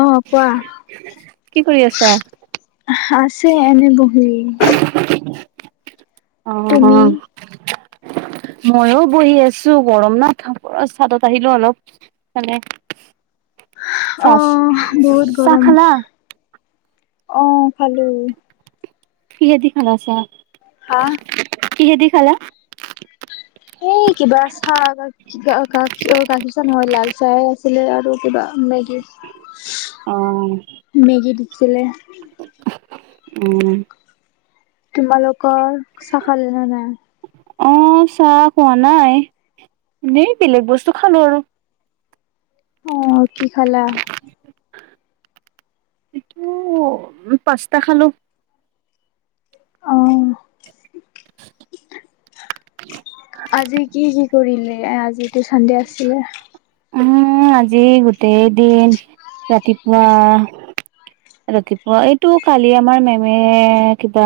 অ' কোৱা? কি কৰি আছা? আছো এনে বহি। অ, তুমি অ'। ময়ো বহি আছো গৰম না চাদত আহিলো অলপ মানে। [inaudible] অ চাহ, বহুত চাহ গৰম খালা? অ, খালো। কিহেদি খাল চাহ? হা? কিহেদি খালা? এই কিবা চাহা গাখীৰ চাহ নহয় লাল চাহ আছিলে আৰু কিবা। অ', মেগী-মেগী দিছিলে। উম। তোমালোকৰ চাহ খালে নে নাই? অহ, চাহ খোৱা নাই, এনেই বেলেগ বস্তু খালো আৰু। অহ, কি খালা? এইটো পাস্তা খালো। অ, আজি কি কৰিলে, আজিতো চানডে আছিলে। উম, আজি গোটেইদিন ৰাতিপুৱা ৰাতিপুৱা এইটো কালি আমাৰ মেমে কিবা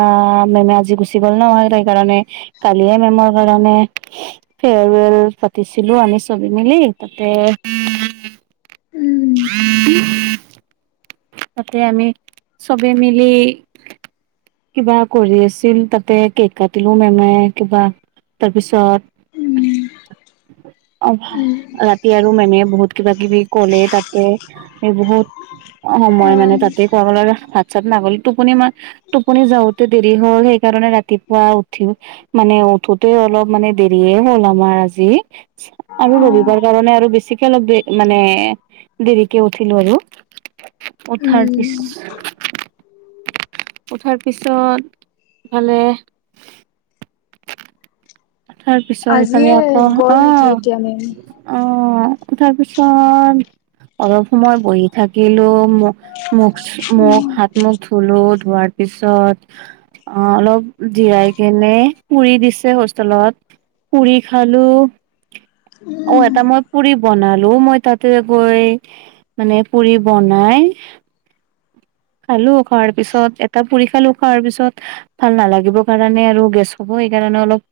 মেমে আজি গুচি গ'ল নহয়। সেইকাৰণে কালিয়ে মেমৰ কাৰণে ফেয়াৰৱেল পাতিছিলোঁ আমি চবে মিলি। তাতে উম তাতে আমি চবে মিলি কিবা কৰি আছিল, তাতে কেক কাটিলো মেমে কিবা, তাৰ পিছত? অ, ৰাতি আৰু মেমে বহুত কিবা কিবি কলে, তাতে বহুত অ সময় মানে তাতে কৰ হাত চাত নাগল টোপনি মই, টোপনি যাওঁতে দেৰি হল, সেইকাৰণে ৰাতিপুৱা উঠি মানে, উঠোতে অলপ মানে দেৰিয়ে হ'ল আমাৰ আজি আৰু অ ৰবিবাৰ কাৰণে আৰু বেছিকে অলপ দে, মানে দেৰিকে উঠিলো আৰু। উঠাৰ পিছ উম উঠাৰ পিছত ফালে তাৰ পিছত ইফালে আজিয়ে আকৌ, গ'ল নেকি এতিয়া মেম অ'-অ' অ' তাৰপিছত অলপ সময় বহি থাকিলো, মুখ মখ উম হাত মুখ ধুলো, ধোৱাৰ পিছত অ', অলপ জিৰাই কেনে পুৰি দিছে হোষ তলত পুৰি খালো অ' উম। এটা মই পুৰি বনালো, মই তাতে গৈ মানে পুৰি বনাই [inaudible] খালো, খোৱাৰ পিছত এটা পুৰি খালো, খোৱাৰ পিছত ভাল নালাগিব কাৰণে আৰু গেছ হ'ব সেইকাৰণে অলপ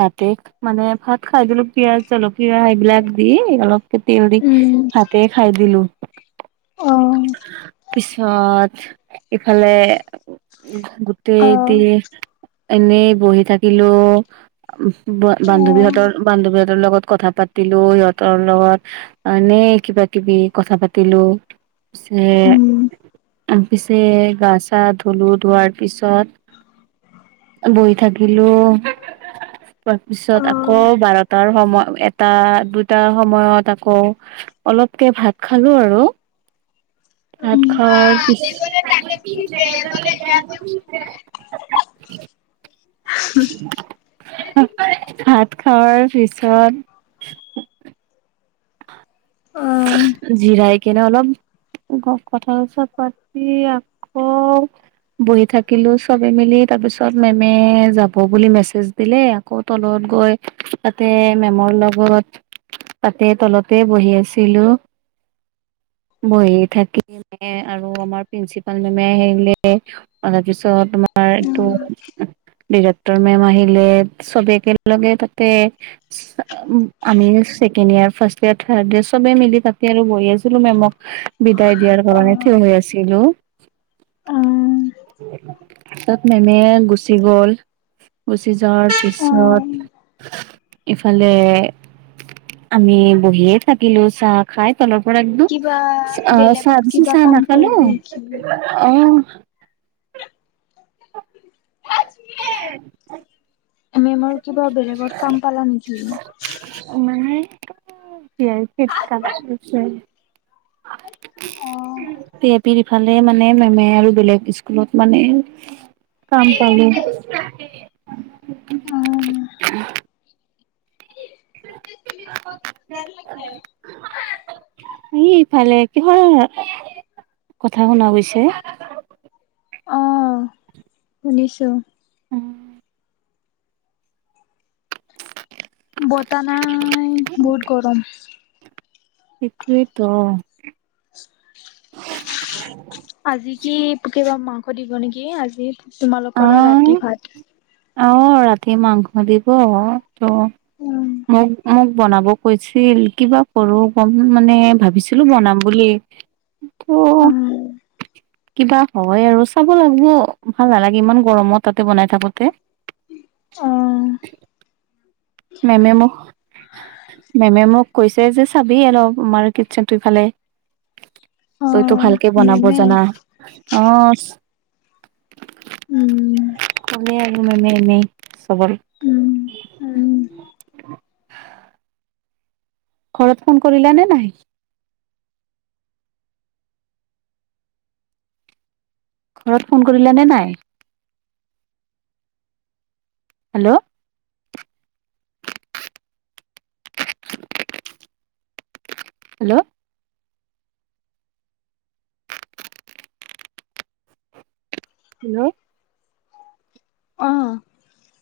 ভাতে মানে, ভাত খাই দিলো পিয়াজ জলকীয়া এইবিলাক দি, অলপ কেতি উৰি উম হাতে খাই দিলো, অ পিছত ইফালে গোটেই অ দি এনেই বহি থাকিলো অ বান্ধৱীহঁতৰ বান্ধৱীহঁতৰ লগত কথা পাতিলো সিহতৰ লগতনে এ' কিবা কিবি কথা পাতিলো, এ উম পিছে গা-চা ধুলো, ধোৱাৰ পিছত বহি থাকিলো। তাৰপিছত অ আকৌ বাৰটাৰ সময়, এটা দুটাাৰ সময়ত আকৌ অলপকে ভাত খালো আৰু, ভাত খোৱাৰ [unintelligible] ভাত খোৱাৰ পিছত [inaudible] অ জৰাই কেনে অলপ কঠা চতা পাতি আকৌ বহি থাকিলো চবে মিলি, তাৰ পিছত মেমে যাব বুলি মেছেজ দিলে, আকৌ তলত গৈ তাতে মেমৰ লগত তাতে, তলতে বহি আছে তিলো বহি থাকি ম [unintelligible] আৰু আমাৰ প্ৰিন্ঞ্চিপাল মেমে আহিলে অলপ পিছত তোমাৰ এইটো ডিৰেক্টৰ মেম আহিলে, চবে একগে তাতে, আমি second year, first year, third year চবে মিলি পাতি আৰু বহি আছিলো মেমক বিদায় দিয়াৰ কাৰণে, থিয় হৈ আছিলো। অ তাত মেমে গুচি গল গুচি যোৱাৰ অ পিছত, ইফালে আমি বহিয়ে থাকো কিলো চাহ খাই তলৰ পৰা কিবা একদম চাহ বেলেগত দিছো কিবা চাহ কাম না খালো কৰিব নেকি? অ'। উ [inaudible] আমিমাৰ কিবা বেলেগত কাম পালা নেকি? [unintelligible] াই ক অ সেয়পি ফালে মানে মেমে আৰু বেলেগ স্কুলত মানে কাম পা ইফালে কিহৰ কথা শুনা গৈছে অ' শুনিছো। উম, বতাহ নাই বহুত গৰম। সেইটোৱেইেতো। [inaudible] উ [inaudible] আজি কি কিবা মাংস দিব নেকি আজি তোমালোকৰ ৰাতি ভাত অহ ৰাতি মাংস দিব ত উম মোক মোক মানে বনাব কৈছিল কিবা কৰো গম মানে ভাবিছিলো বনাম বুলি। অ ত কিবা হয় আৰু চাব লাগিব ভাল নালাগে। ইমান গৰমত তাতে বনাই থাকোতে, অহ, মেমে মখ মেমে মোক কৈছে যে চাবি অলপ আমাৰ কিটচেনটো ইফালে অ তইতো ভালকে বনাব জানা মেমে অ', উম কমে আমি মানে চবৰ, উম উম [inaudible] ঘৰতৰত ফোন কৰিলা নে নাই। ঘৰত ফোন কৰিলে নে নাই? হেল্ল' হেল্ল' হেল্ল', অহ,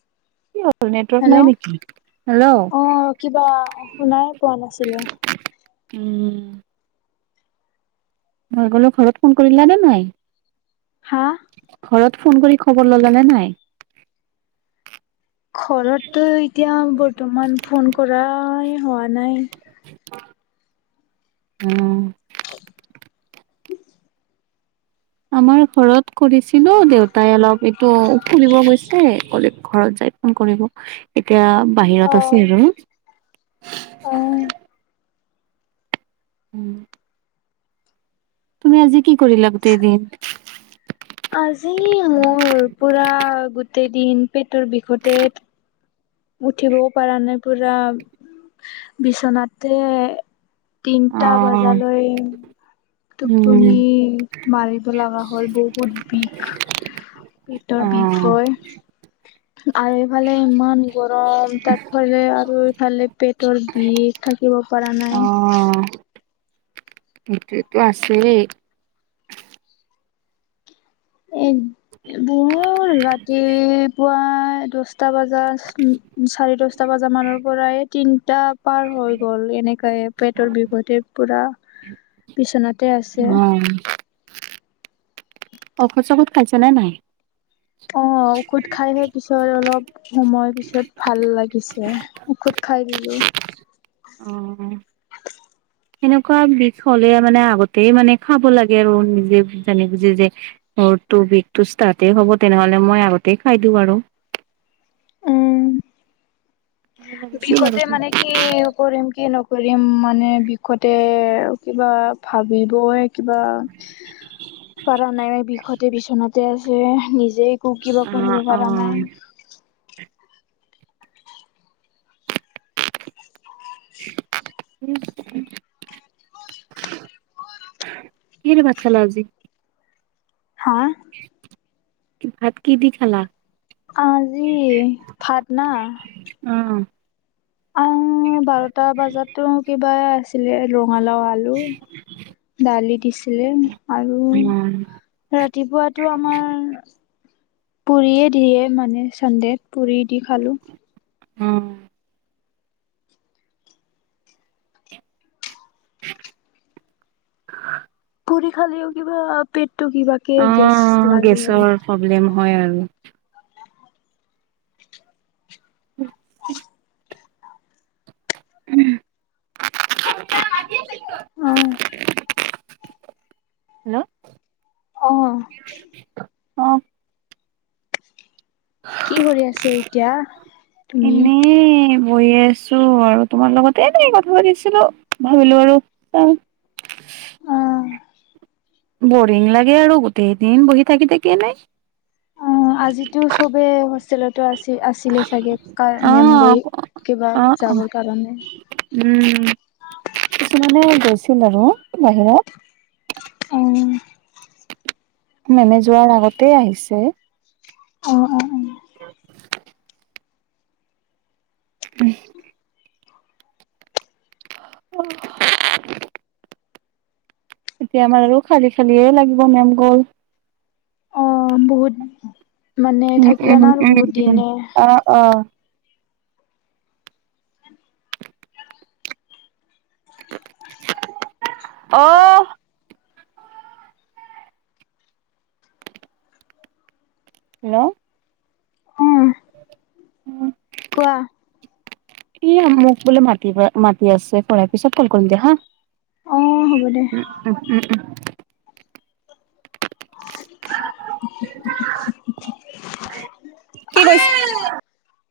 উ [inaudible] অ কিবা নেটৱৰ্ক শুনাই পোৱা নেকি নাছিলো। হেল্ল', উম, মই গলো ঘৰত ফোন কৰিলা নে নাই? হা ঘৰত ফোন কৰি খবৰ ললে নে নাই ঘৰতো এতিয়া বৰ্তমান ফোন কৰাই হোৱা নাই উম [inaudible] আমাৰ ঘৰত কৰিছিলো দেউতাই অলপ এইটো উখুৰিব গৈছে। কলে ঘৰত যাই ফোন কৰিব এতিয়া বাহিৰত আছে অ' আৰু ন। অ', [inaudible] উম। তুমি আজি কি কৰিলা গোটেই দিন। আজি মোৰ পুৰা গোটেই দিন পেটৰ বিষতে। উঠিবও পৰা নাই পুৰা বিচনাতে। তিনটা অ' বজালৈ। টোপনি উম। মাৰিব লগা হ'ল বহুত বিষ। পেটৰ অ' বিষয় আৰু এইফালে ইমান। গৰম তাত ফলে আৰু ইফালে পেটৰ বিষ থাকিব পৰা নাই। সেইটোতো আছেই। এ মোৰ ৰাতি পুৱাই দহটা। আাতটা বজা চাৰে দশটা বজা মানৰ পৰা তিনিটা। পাৰ হৈ গ'ল এনেকাই পেটৰ বিহুতে পুৰা বিচনাত। অঁ। ঔষধ সৌষদ খাইছা নে নাই? অ ঔষধ খাইহে পিছত অলপ। সময় পিছত ভাল লাগিছে ঔষধ খাই দিলো। অঁ, অঁ। সেনেকুৱা বিষ হ'লে মানে আগতে মানে খাব লাগে আৰু নিজে জানি বুজি যে। ঘৰটো বিশ টো ষ্টাৰ্ট এ হ'ব তেনেহলে মই আগতে খাই দিওঁ আৰু। উম লাগিছিল বিষতে আগতে। মানে কি কৰিম কি নকৰিম মানে বিষতে। আৰু কিবা ভাবিবই কিবা। কৰা নাই বিষতে বিচনাতে আছে নিজ। যে ক কিবা পঢ়িব অ', পাৰা অ', নাই। উম। কিহে দি ভাত খালা আজি? হয়। ভাত কি দি খালা? আজি ভাত ন? অ', আহ বাৰটা বজাতো কিবা আছিলে ৰঙালাও আলু। দালি দিছিলে আৰু। অ', ৰাতিপুৱাটো আমাৰ। পুৰিয়ে দিয়ে মানে চান্দেত পুৰি দি খালোঁ। অ। [inaudible] পুৰি খালেও কিবা পেটটো কিবা কে গেছ অ', লাগে গেছৰ আৰু। প্ৰব্লেম হয় আৰু। [inaudible] আছিল। অ', হেল্ল'। অঁ। অ'। কি কৰি আছে এতিয়া তুমি? বৈয়ে আছো আৰু তোমাৰ লগতে এনে কথা পাতিছিলো ভাবিলো আৰু চ উ অ', বৰিং লাগে আৰু গোটেইদিন বহি থাকি থাকি এনে অ আজিতো চবে হোষ্টেলতো আছিল আছিলে চাগে ক মেম অ', গৰি কিবাৰ অ', যাবৰ কাৰণে উম, কিছুমানে গৈছিল আৰু বাহিৰত অ মেমে যোৱাৰ আগতে আহিছে অ অ অ উম অ এতিয়া আমাৰ আৰু খালি খালিয়ে লাগিব মেম গ'ল অ বহুত মানে উম থাকিলা উম না আৰু উম বহুত উম দিনে অ অ' ওহ হেল্ল' অ কোৱা কি ও মোক বোলে মাত কিবা মাটি আছে পঢ়াৰ পিছত কল কৰিম দে হা অ', হ'ব দে। উ উ উম উ কি কৈছে